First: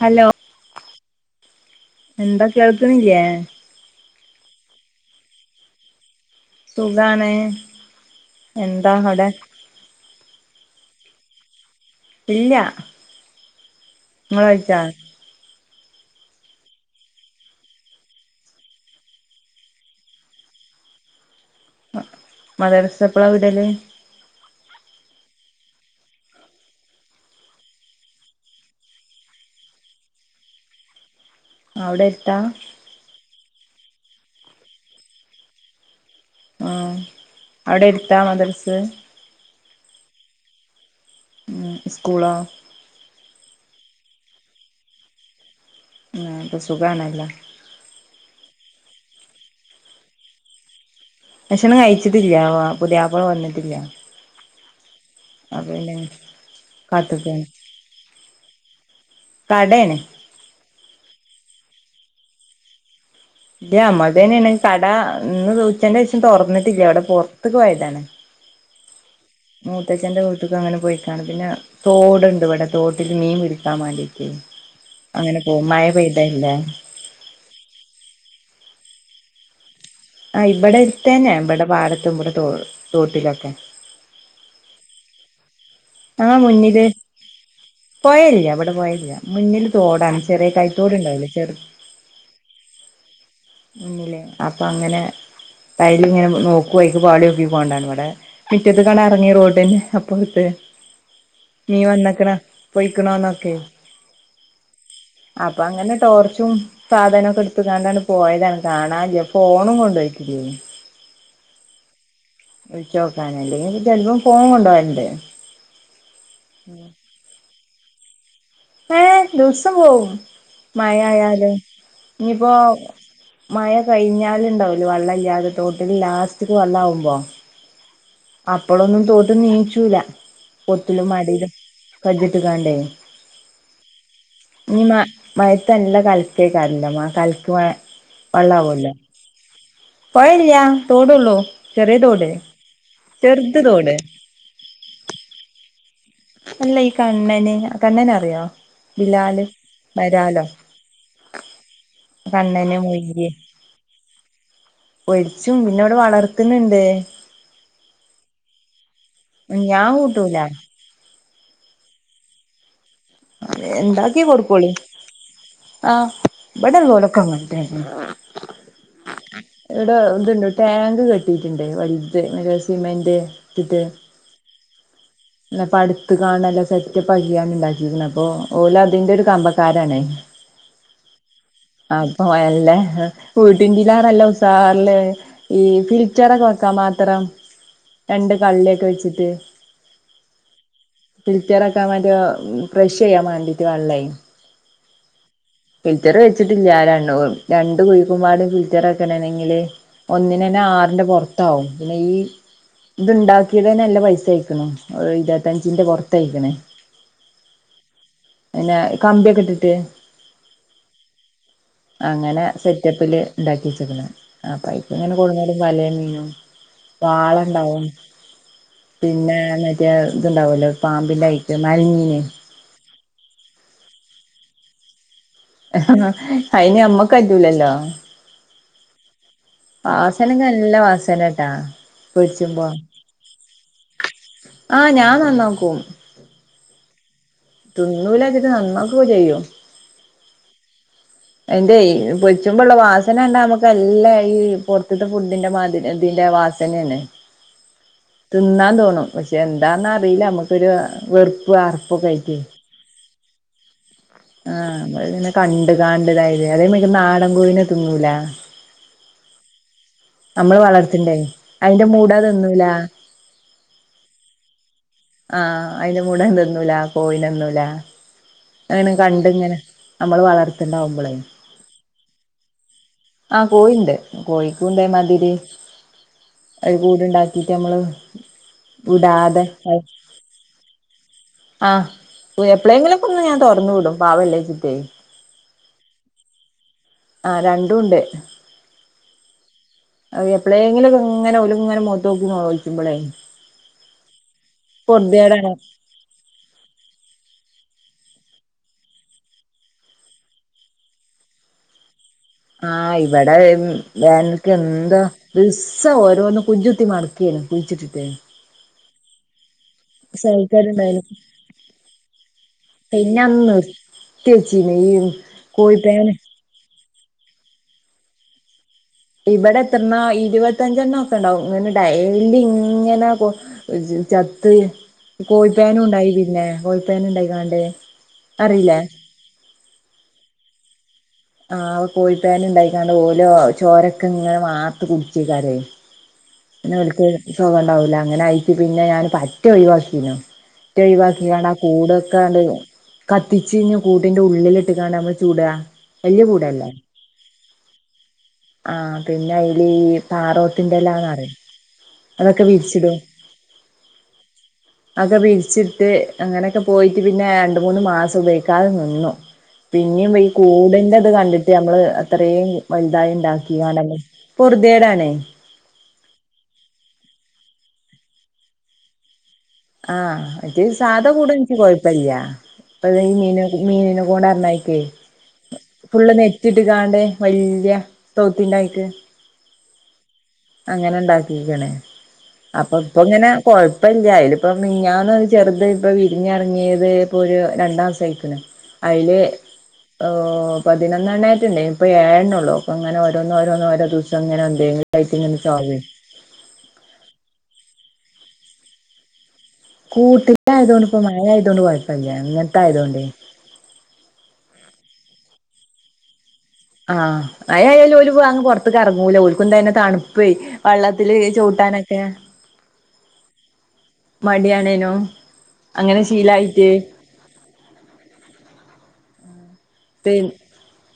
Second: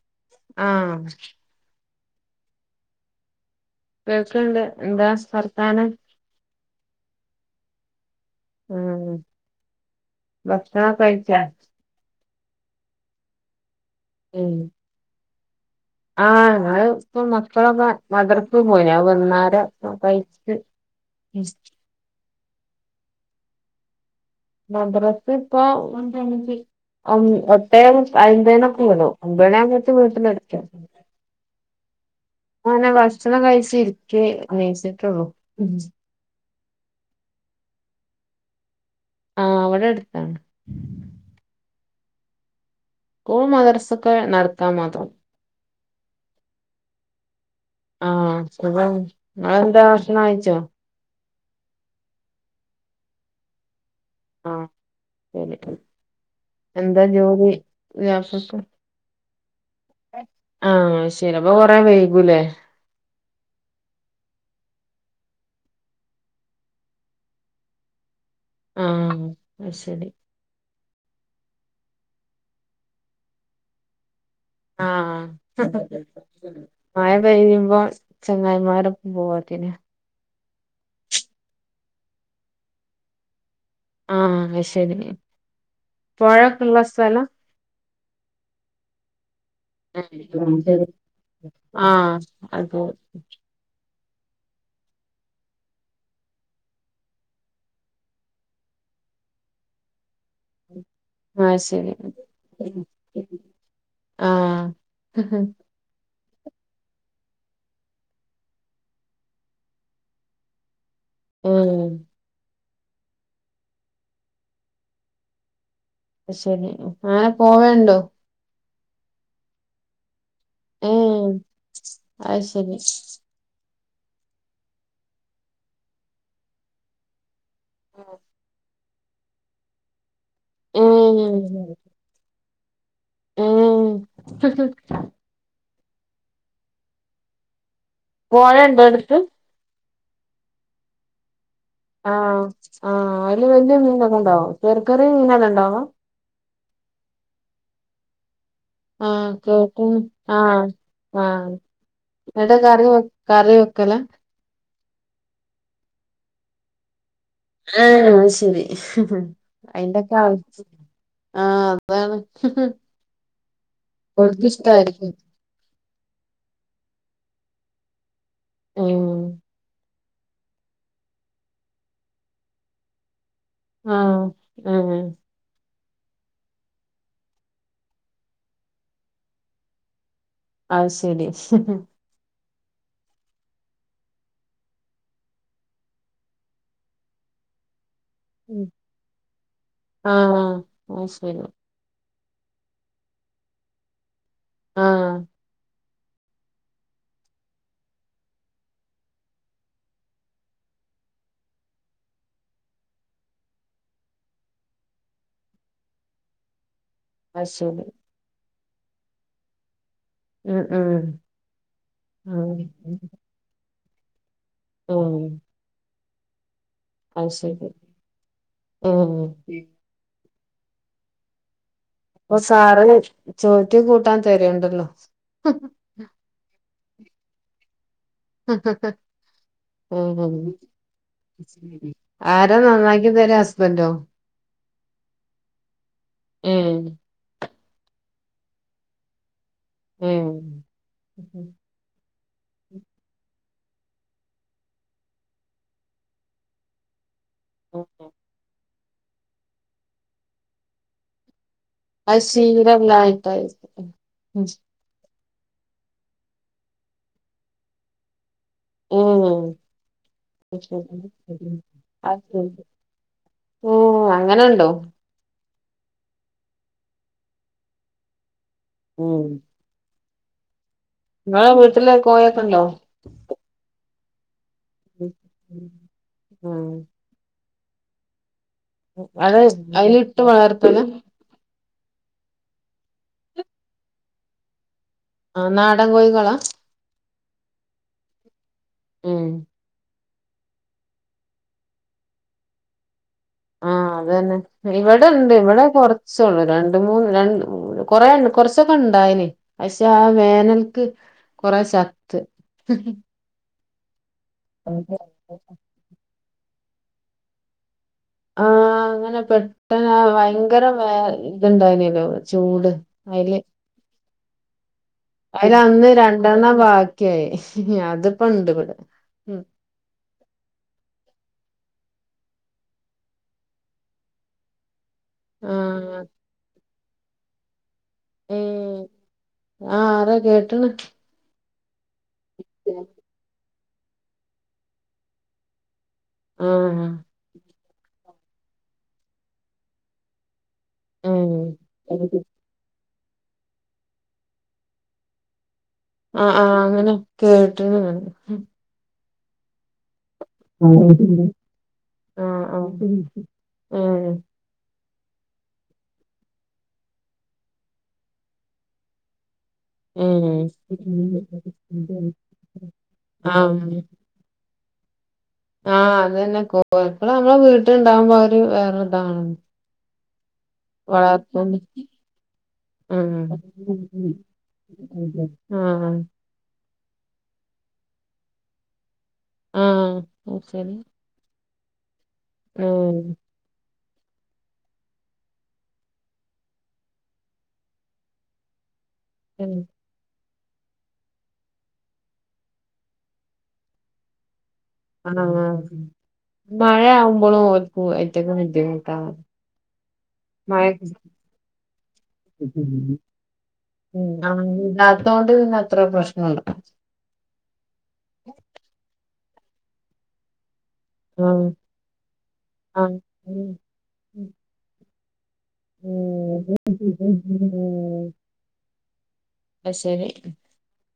Hello ആഹ് എന്താ കേൾക്കണില്ലേ കേൾക്കൺണ്ട് എന്താ വർത്താനം സുഖാണ് എന്താ ഉം അവടെ ബൈചാൻസ് ഇല്ല ഉം മോള്ഴിച്ചാ ആഹ് ങ്ങള് ഇപ്പം മക്കളെ വ വളർത്തും മോനെ [unintelligible] മദരസപ്പഴാ വിടല് മദ്രാസ് ഇപ്പൊ എപ്പഴും അയിന്റെണക്കുപോണം അഞ്ചാണിയാകുമ്പഴത്തേക്ക്‌ വീട്ടിലെത്തണം അവിടെ എടുത്താ ആന ഭക്ഷണം കഴി തിരിച്ചേ നയിസിട്ടുള്ളു ആ അവിടെ എത്താ മദ്രസ് ആഹ് അവിടെ അടുത്താണ് മ് സ്കൂളോ ഓ മദറസൊക്കെ നടത്താൻ മാത്രം മ് അപ്പ സുഖാണല്ലെ ആഹ് സുഖാണ്. നിങ്ങളെന്താ ഭക്ഷണം കഴിച്ചോ? ഭക്ഷണം കഴിച്ചിട്ടില്ല പുതിയാപ്പള വന്നിട്ടില്ല അപ്പൊ [unintelligible] പിന്നെ എന്താ കാത്ത്ക്കാണ് ജോലി രാവിലത്തത്ത തടേന് ചിലപ്പോ കൊറേ വൈകൂലേ ഇല്യാ മ്മളത് തന്നെയാണ് കട ഇന്ന് ഉച്ചേന് ശേഷം തുറന്നിട്ടില്ല അവിട പുറത്തുപോയതാണ്. ആം മൂത്തച്ഛന്റെ വീട്ടുക്ക് അങ്ങനെ പോയി [unintelligible] പിന്നെ തോടുണ്ട് ഇവിടെ തോട്ടില് മീൻ പിടിക്കാൻ വേണ്ടി ആഹ പെയ്തല്ലേ മായ പെയഴയുമ്പോ ചെങ്ങായിമാരും പോോത്തിന്െ ആ ഇവിടെ ഇടുത്തന്നെ ഇവിടെ പാടത്തും ഇവിടെ ത തോട്ടിലൊക്കെ ആഹ ശരി പുഴക്കല്ലസ്തല്ല പോഴല്ല അവിടെ പോഴല്ല ചെറു ആഹ അത മുന്നില്ലേ അപ്പ അങ്ങനെ തൈല ഇങ്ങനെ നോക്കുക്ക് പാളിോക്കി പോണ്ടാണ് ഇവിടെ മുറ്റത് കണ ഇറങ്ങി റോഡിന് ആഹ് നീ ശരി വന്ന പയിക്കണോന്നൊക്കെ ആഹ് അപ്പൊ അങ്ങനെടോ ും സാധനൊ ഒക്കെ എടുക്കുകാണ്ടാണ് പോയതാണ് കാണാില്ല ഫോണും കൊണ്ടണ്ട്പോക്കില്ല ഉം വിളിച്ചോക്കാണ് ഇല്ലങ്കിൽ ചിലപ്പോ ഫോൺ കൊണ്ടോവാറുണ്ട് അ ശരി അങ്ങനെ പോവണ്ടോ ഏ ദിവസം പോവുംവും മഴ ഏഹ് ആയാാല അത് ഇനിയിപ്പോൊ ശരി മഴ കഴിഞ്ഞാല ഉണ്ടാവല വെള്ളമല്ലാതെ തോട്ടിൽ ലാസ്റ്റ്ക്ക് വെള്ള ആകുമ്പോ ആ അപ്പോളൊന്നും തോതന്ന് നീയിിച്ചൂല പൊത്തില മാടയിലും ഏഹ് കജ് കട്ടുകാണ്ടേ ഏഹ് ന ല്ല കളിക്കേക്കറല്ല ആ കളിക്ക കോഴ ഇണ്ടോ എടുത്ത് പോഴല്ല തോടലോ ആഹ ആഹ് അതില്ിയ തോട് മീനൊക്കെണ്ടോ ചെറക്കറ മീനല്ല ഉണ്ടോ ആഹ അല്ല ഈ കണ്ണന് കണ്ണന അറിയോ ആഹ ബിലാല് കേൾക്കും വരാലോ ആഹ ആഹ എടാ കറി വെ കറി വെക്കല ഒടിച്ചും പിന്നെ അവിടെ വളർത്തുന്നുണ്ട് ആഹ ശരി ഉ ഞാൻ അയിന്റെക്കെ കൂട്ടൂല ആള്യ ആഹ അതാണ് ഹ് ഹ് അത എന്താക്കിയ കൊടുക്കോളി ആ ബടർ ഓട അങ്ങൻതന്നെ ആമ് ഇണ്ട്ോ ടാങ്ക് കെട്ടിട്ടുണ്ട് വലുത് സിമെന്റ് [unintelligible] ട്ട് ആഹ് ഏഹ് പട് എത്ത് കാണല്ലോ സെറ്റ് [unintelligible] അപ്പൊ ഓലോ അതിന്റെ ഒരു കമ്പക്കാരാണേ അ ശരി ശരി അല്ലേ വീട്ടിനെജിനർ ഉസാറില് ഈ ഫിൽറ്ററക്കെ വെക്കാൻ മാത്രം രണ്ട് ഉം കള്ളിയൊക്കെ വെച്ചിട്ട് ആഹ് അത് ശരി പിൽറ്റാരേക്കാൻ വാണ്ടി ആ ഫ്രഷ് ചെയ്യാൻ മാണ്ടിയിട്ട് വള്ള ആ ഫിൽറ്റർ വെച്ചിട്ടില്ല ആ രണ്ടു കുഴിക്കുമ്പാടും ഫിൽറ്റർക്കണണെങ്കില് ഒന്നിന തന്നെ ആറിന്റെ പുറത്താവും ഈ ഇത്ണ്ടാക്കിയത്ന്നെ നല്ല പൈസയക്കണ ഇരുപത്തഞ്ചിന്റെ പുറത്തക്കണേ അ ശരി പിന്നെ കമ്പിയൊക്കെ ഇട്ടിട്ട് ഉം ഉം അങ്ങനെ ആഹ് സെറ്റപ്പില് ഉണ്ടാക്കി കണ് ആ പൈപ്പ ഇങ്ങനെ ഉം കൊടുടും വലയയും മീനോ അത് ശരി വാളുണ്ടാവും ഉം പിന്നെ മറ്റേ ഇതുണ്ടാവുമലോ പാമ്പിന്റെയിട്ടും മലഞീൻ ഇപ്പൊ സാറ് ചോറ്റ് കൂട്ടാൻ തരണ്ടല്ലോ ഹന അയ്ന് അമ്മ മക്കെ റ്റൂലല്ലോ വാസന ഉം നല്ല വാസനട്ടാ ആരാ പെര്ച്ചുമ്പോ നന്നാക്കി തരാ ഹസ്ബൻഡോ ആ ഞാൻ നന്നാക്കും ഉം തുന്നുല്ലച്ചിട്ട് നന്നാക്കക്കെചെയ്യോ ഉം എന്റെ പൊച്ചുമ്പള്ള വാസനണ്ട നമ്മുക്ക് തല്ല ഈ പുർത്ത്ത്തെ ഫുഡിന്റെ മാതി ഇതിന്റെ വാസനയാണ് തിന്നാ തോന്നും പക്ഷെ എന്താന്ന അറിയില്ല നമുക്കൊരു വെറു അ ഷീല ലായിട്ടായി ആഹ് നമ്മള് ഇങ്ങനെ കണ്ട് ദാണ്ട് ദായിലെ അതേമായിരിക് നാടം കോഴിനെ തിനൂലേ ഓ വളർത്തണ്ടേ അതിന്റെ മൂട തിന്നൂല അങ്ങനെണ്ടോ ആഹ് അതിന്റെ മുട എന്തന്നുംല കോയിനന്നുംല അങ്ങന കണ്ടിങ്ങനെ നമ്മള് വളർച്ച നിങ്ങെ വീട്ടില പോയക്കണ്ടോ ആഹ് കോഴിണ്ട് കോഴിക്കും ഇതേ മതിരി ഉം. ഒര് കൂട്ണ്ടാക്ക എന്നിട്ട് നമ്മള് വിടാതെ അതിൽ ഇട്ട് വളർത്തന ആ എപ്പോഴെങ്കിലും അന്ന് ഞാൻ തുറന്നു വിടു പാവല്ലേ ചിറ്റേ ആ നാടൻ കോഴികളാ ആ രണ്ടുംണ്ട് ഉം അതെ എപ്പഴെങ്കിലുംക്കെ ഇങ്ങെഓലും ഇങ്ങനെ മോത്ത് നോക്കിമ്പോളേ ആഹ് അത് തന്നെ ഇവിടെ ഉണ്ട് ഇവിടെ കൊറച്ചള്ളു രണ്ട് മൂന്ന് രണ്ട് കൊറെ കൊറച്ചൊക്കെ ഉണ്ടായന് പക്ഷെ ആ വേനൽക്ക് കൊറെ ച ആഹ് ഇവിടെ എനക്ക് എന്താ ദിവസം ഓരോന്നും കുഞ്ചുത്തി മടക്കുകയാണ് കുഴിച്ചിട്ട അതെ അതെ പെട്ടന്ന് ട്ട ഭയങ്കര വേ ഇത്ണ്ടായിനല്ലോ ചൂട് പിന്നെ അതില് അന്ന് നിർത്തി വെച്ചീനു ഈ അതിൽ അന്ന് കോഴിപ്പേന രണ്ടെണ്ണം ബി അതിപ്പ ഉണ്ട്വിടെ ഇവിടെ എത്രണ ഇരുപത്തഞ്ചെണ്ണം ഒക്കെ ഉണ്ടാവും ഇങ്ങനെ ഡെലി ഇങ്ങനെ കൊ ചത്ത് കോഴിപേൻ ആഹ് ഉണ്ടായി പിന്ന കോഴ പേൻ ഉണ്ടായി ഉം ആഹ അത കേട്ട ത [unintelligible] ആ് കോഴിപെൻ ഉണ്ടായി ഓലോ ചോരക്ക നിങ്ങ വാത്ത കുടിച്ചക്കാരേ പിന്നെ ആഹ് വിളിക്ക സുഖംണ്ടാവ അങ്ങനെ ആയിച്ച പിന്നെ ഞാൻ പറ്റ ഒഴിവാക്കു റ്റഴിവാക്കിതാണ് ആ ഏഹ് കൂട നിക്കാണ്ട്. കത്തിച്ച് കയിഞ്ഞ കൂടിന്റെ ഉള്ളിലിട്ട് കാണമ്പ ചൂടാ. ആ ആഹ് അങ്ങനെ കേട്ടിന്ന് ഞാന്. ആഹ് പിന്നെ അയില് പാറോത്തിന്റെലാന്നറിം [unintelligible] ആ അതൊക്കെ ആ വിരിച്ചിടും [unintelligible] ആ ഒക്കെ വിരിച്ചിട്ട് അങ്ങനെയൊക്കെ പോയിട്ട് പിന്നെ രണ്ട് മൂന്ന് മാസം ഉപയോഗിക്കാതെ നിന്നു. പിന്നെയും ഈ കൂടെ [unintelligible] കണ്ടിട്ട് നമ്മള് അത്രയും വലുതായി ഇണ്ടാക്കിയയാണല്ലേ. പുറദേടാണ്. ആ അത് തന്നെ [inaudible] നമ്മള വീട്ടിലുണ്ടാവുമ്പം ഒര് വേറെ ഒര്താണ്. ആ ഇത് സാധ കൂടെ എനിക്ക് കൊഴപ്പല്ല്യ, ഇപ്പഴ് ഉം ഈ മീനെ മീനിനെ കൊണ്ട് [unintelligible] ആഹ് ഫുള്ള് നെറ്റിട്ട് ഇതാണ്ടെ വല്യ തോത്തിണ്ടായിട്ട് ആ അങ്ങനെ ഉണ്ടാക്കി ക്കണ്. അപ്പോ ഇപ്പോ ഇങ്ങനെ കൊഴ് ഇപ്പല്ല അയില് ഇപ്പം മിനിഞ്ഞാന്ന് ചെറുത് ഇപ്പ വിരിഞ്ഞിറങ്ങിയത് ഇപ്പോ ഒരു രണ്ടാം സം ആയിരിക്ക്ണ്. അയിന് ഉം ഓ ഓഹ് പതിനൊന്നണ്ണായിട്ടുണ്ടേ ഇപ്പൊ ഏയണ്ണെള്ളൂ ഇപ്പങ്ങന ഓരോന്നോരോ ദിവസംങ്ങനെ എന്തെ ആഹ് ആഹ് മഴ ആവുമ്പോളും ഓൾ ഓഹ് ഐറ്റിക്ക് ബുദ്ധിമുട്ടാവും കൂട്ടിലായതോണ്ട് ഇപ്പ മഴ ആയതൊണ്ട് കുഴപ്പില്ല ഇങ്ങനത്തൊയതൊണ്ടേ ആഹ് ഇല്ലാത്തോണ്ട് പിന്നെ അത്ര പ്രശ്ന ആഹ് മയായാലും ഒരു അങ് പുറത്തേക്ക് ഇറങ്ങൂല ക്കു തന്നെ തണുപ്പേ വള്ളത്തില് ആഹ് ചവിട്ടാനൊക്കെ ആഹ് ഉം മടിയണേനോ അങ്ങനെ ഉം. ശീലായിട്ട് അത് ശരി പി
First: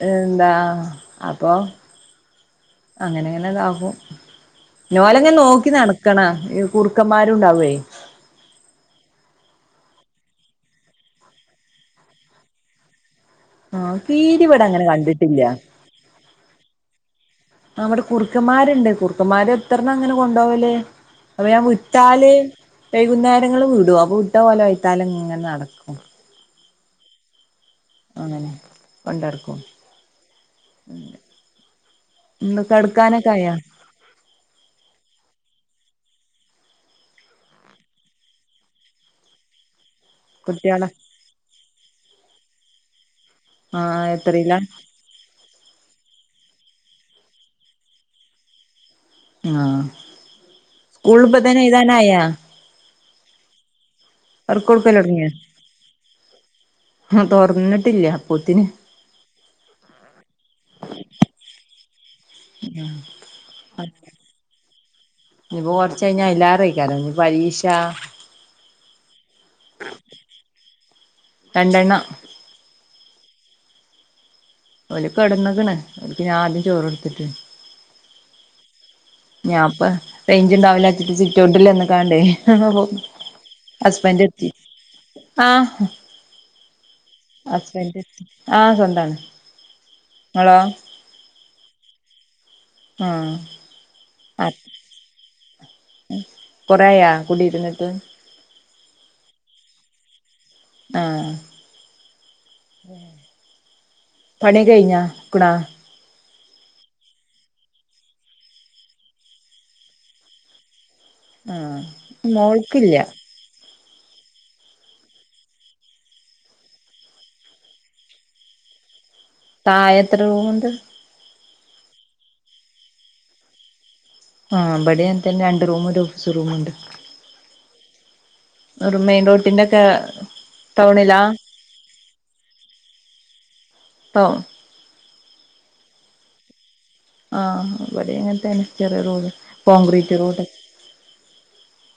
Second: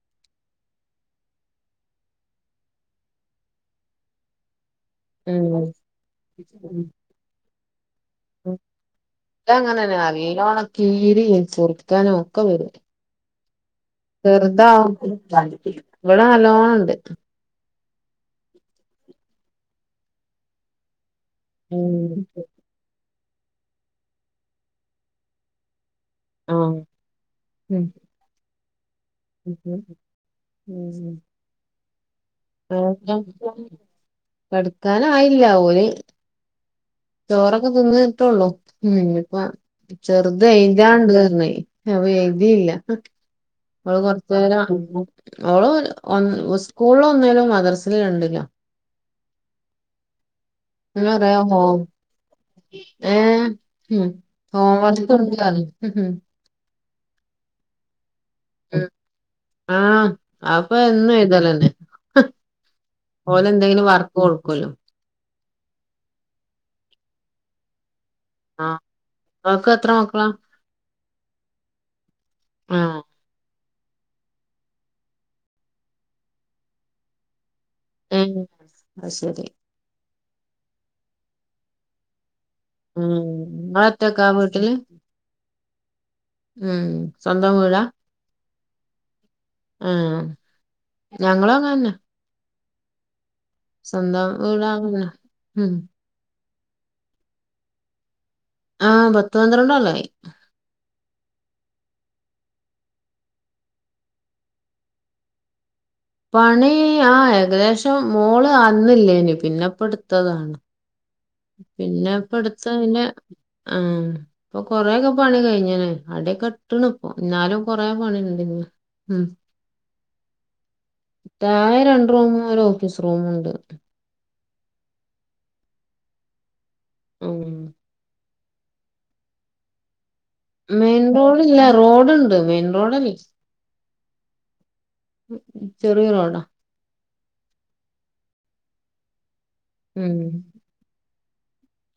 എന്താ അപ്പൊ അങ്ങനെങ്ങനെ ഇതാകും ഞോലങ്ങെ ഉം നോക്കി നടക്കണ ഈ കുർക്കന്മാരുണ്ടാവേ വെയിലോണ കീരി കുർക്കനും ഒക്കെ വരും ആഹ് കീരി ഇവിടെ വെറുതാ അങ്ങനെ കണ്ടിട്ടില്ല ഇവിടെ നല്ലോണണ്ട് നമ്മടെ കുറുക്കന്മാരുണ്ട് കുറുക്കന്മാര് എത്രണം അങ്ങനെ കൊണ്ടവല് അപ്പൊ ഞാൻ വിട്ടാല് കുന്നേരങ്ങള്ല് വിടൊ അപ്പൊ വ്ട്ട ഓലെ വൈത്താലങ്ങനെ നടക്കും ആഹ് ഉം അങ്ങനെ ഉ കൊണ്ടടക്കും ഉ ഉം ഉ ഇന്ന് ആ കെടക്കാനൊക്കെ ആയാ കട്ക്കാനായില്ല ഓല് ചോറൊക്കെ തിന്ന് ട്ടൊള്ളൂ ഉം ഞ്ഞ്പ്പം ചെർത് കുട്ടികളെ എഴുതാണ്ടർഞ്ഞെ അപ്പൊ എഴുതീല്ല ഓക്കെ അവള് ആഹ് എത്രയിലാ കൊർച്ചേരം അവള് സ് കൂളൊ ഒന്നാലും മദ്രസില് രണ്ടിലാ ആഹ് സ്കൂൾ പറയാ ഇപ്പതനെ ഹോം എഴുതാനായ ഏഹ് ഉം ഹോവർക്കൊണ്ട് [unintelligible] ആഹ് തൊർന്നിട്ടില്ല ആ അപ്പ എന്നും ഇതലന്നെ പോലെ എന്തെങ്കിലും വർക്ക് കൊടുക്കൂലോ. ഇനിപ്പോ കൊറച്ച് കഴിഞ്ഞ [unintelligible] ഇനി പരീക്ഷ ആ അനക്ക് എത്ര മക്കള. രണ്ടെണ്ണം. ആഹ ഓലക്ക് കെടന്നക്കണ്, ഒലക്ക് ഞാൻ ആദ്യം ചോറ് കൊടുത്തിട്ട്. ഉം ഞാ ഇപ്പ റെയ്ഞ്ചും ഉണ്ടാവില്ല, സിറ്റ് സിറ്റ് ഔട്ടില് നിക്കാണ്ടേ. ഉം ഹസ്ബൻഡ് നിങ്ങളൊറ്റക്കാ എത്തി. വീട്ടില് അ ഉം സ്വന്തം വീടാ? ആ സ്വന്താണ്. ആ ഇങ്ങളോ ഞങ്ങളു അങ്ങനന്നെ. ആ സ്വന്തം വീടാകുന്നേ ഉം കൊറയാ കുടി ഇരുന്നിട്ട്. ആഹ് പത്ത് പന്ത്രണ്ട്‌ ല്ലായി ആഹ് പണി കഴിഞ്ഞ പണി ആ ഏകദേശം മോള് അന്നില്ലേനി പിന്ന ഇപ്പെടുത്തതാണ് ആഹ് മോൾക്കില്ല ആ ഇപ്പൊ കൊറെക്കെ പണി കഴിഞ്ഞന അടക്കെ ഇട്ടണ ഇപ്പ എന്നാ ലും കൊറേ പണിയുണ്ടി ന്ന് ഉം താഴെ എത്രറൂമുണ്ട് ആകെ രണ്ട് റൂമു ഒരു ഓഫീസ് റൂമുണ്ട് ആ് ബടെ തന്നെ രണ്ട് റൂം ഓഫീ റൂമുണ്ട് ഉം ഒരു മെയിൻറോടി ന്റെക്കെ മെയിൻ റോഡ് ഇല്ല റോഡുണ്ട് മെയിൻ റോഡല്ലേ പ്പോ ചെറിയറോഡാ ആഹ് അവടെ അങ്ങനതന്നെ ചെറിയ റോഡാ കോൺക്രീറ്റ് ഉം റോഡ്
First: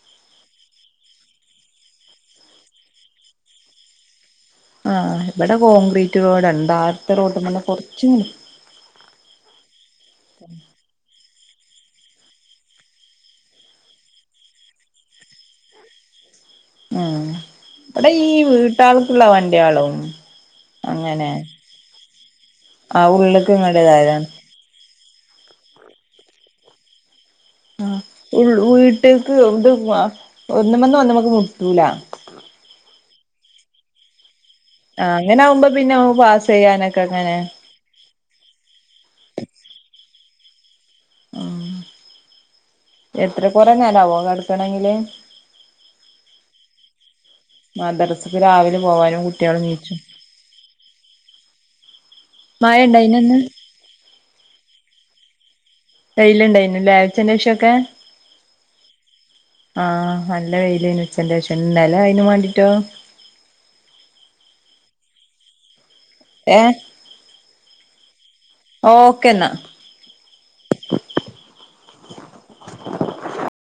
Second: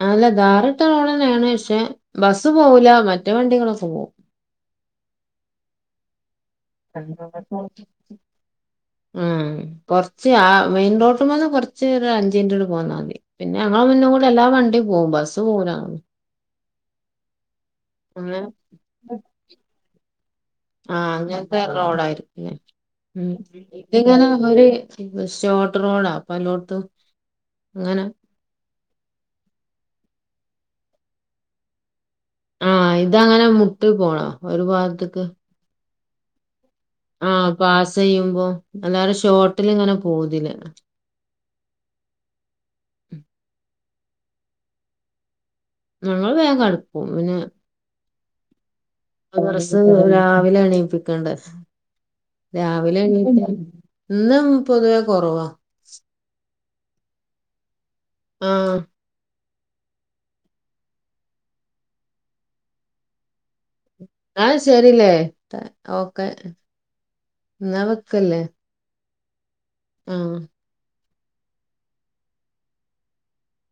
അല്ല ടാറിട്ട റോടു തന്നെയാണ് പക്ഷെ ബസ്സ് പോവുല മറ്റു വണ്ടികളൊക്കെ പോവും ആഹ് ഇവിടെ കോൺക്രീറ്റ് റോഡ ഉം കൊറച്ച് ആ മെയിൻറോട്ട് മന്ന് കൊറച്ച് ചെറ അഞ്ചു മിനിട്ട് കൊണ്ട് പോന്നാൽ മതി പിന്നെ ഞങ്ങളെ വീടിനു മുന്നേ കൂടെ എല്ലാ വണ്ടി പോകും ബസ്സ് പോകില്ല ആ അവിടെ ഈ വീട്ടുകാർ ക്കുള്ള വണ്ടിയാളും ആ അങ്ങനെ അങ്ങനത്തെ റോഡായിരിക്കും അല്ലേ? ആ ഉള്ളേക്ക് ഇങ്ങടതായത ഷോർട് റോഡാ അപ്പൊ ല്ലോടത്തും ആഹ് ഉള്ളു മുട്ടക്ക് ഇത് ഒന്ന് [unintelligible] നമ്മക്ക് മുട്ടൂല അതങ്ങനെ മുക്കിൽ പോണോ ആ അങ്ങനെ ആകുമ്പോ പിന്നെ ഫാസ് ആ പാസ് ചെയ്യുമ്പോ എന്നാലും ഷോർട്ടിൽ ഇങ്ങനെ പോന്നില്ല ഉം എത്ര പേരെ വോ കടുക്കണെങ്കില് ഞമ്മൾ വേഗം അടുക്കും പിന്നെ മദ്രസ രാവിലെ പോവാനും കുട്ട്യാള് നീച്ചും [unintelligible] രാവിലെ എണീപ്പിക്കണ്ട മഴ രാവിലെ ഇണ്ടായിനന്ന് എണീക്കണ്ടേ ഇന്നും പൊതുവേ കുറവ കയ്യിൽ ഇണ്ടായി ഒരു ആഴച്ന്റെ ശേഷക്കെ ആഹ് ആഹ് നല്ല വെയില്ന് ഉച്ചന്റെശേഷം ഇന്നലെ അയ്‌നുമാണ്ടിട്ടോ എന്നാ ശരില്ലേ ഓക്കെ ഏഹ് ന്നാ വെക്കല്ലേ ഒക്കെന്ന ആഹ് [unintelligible]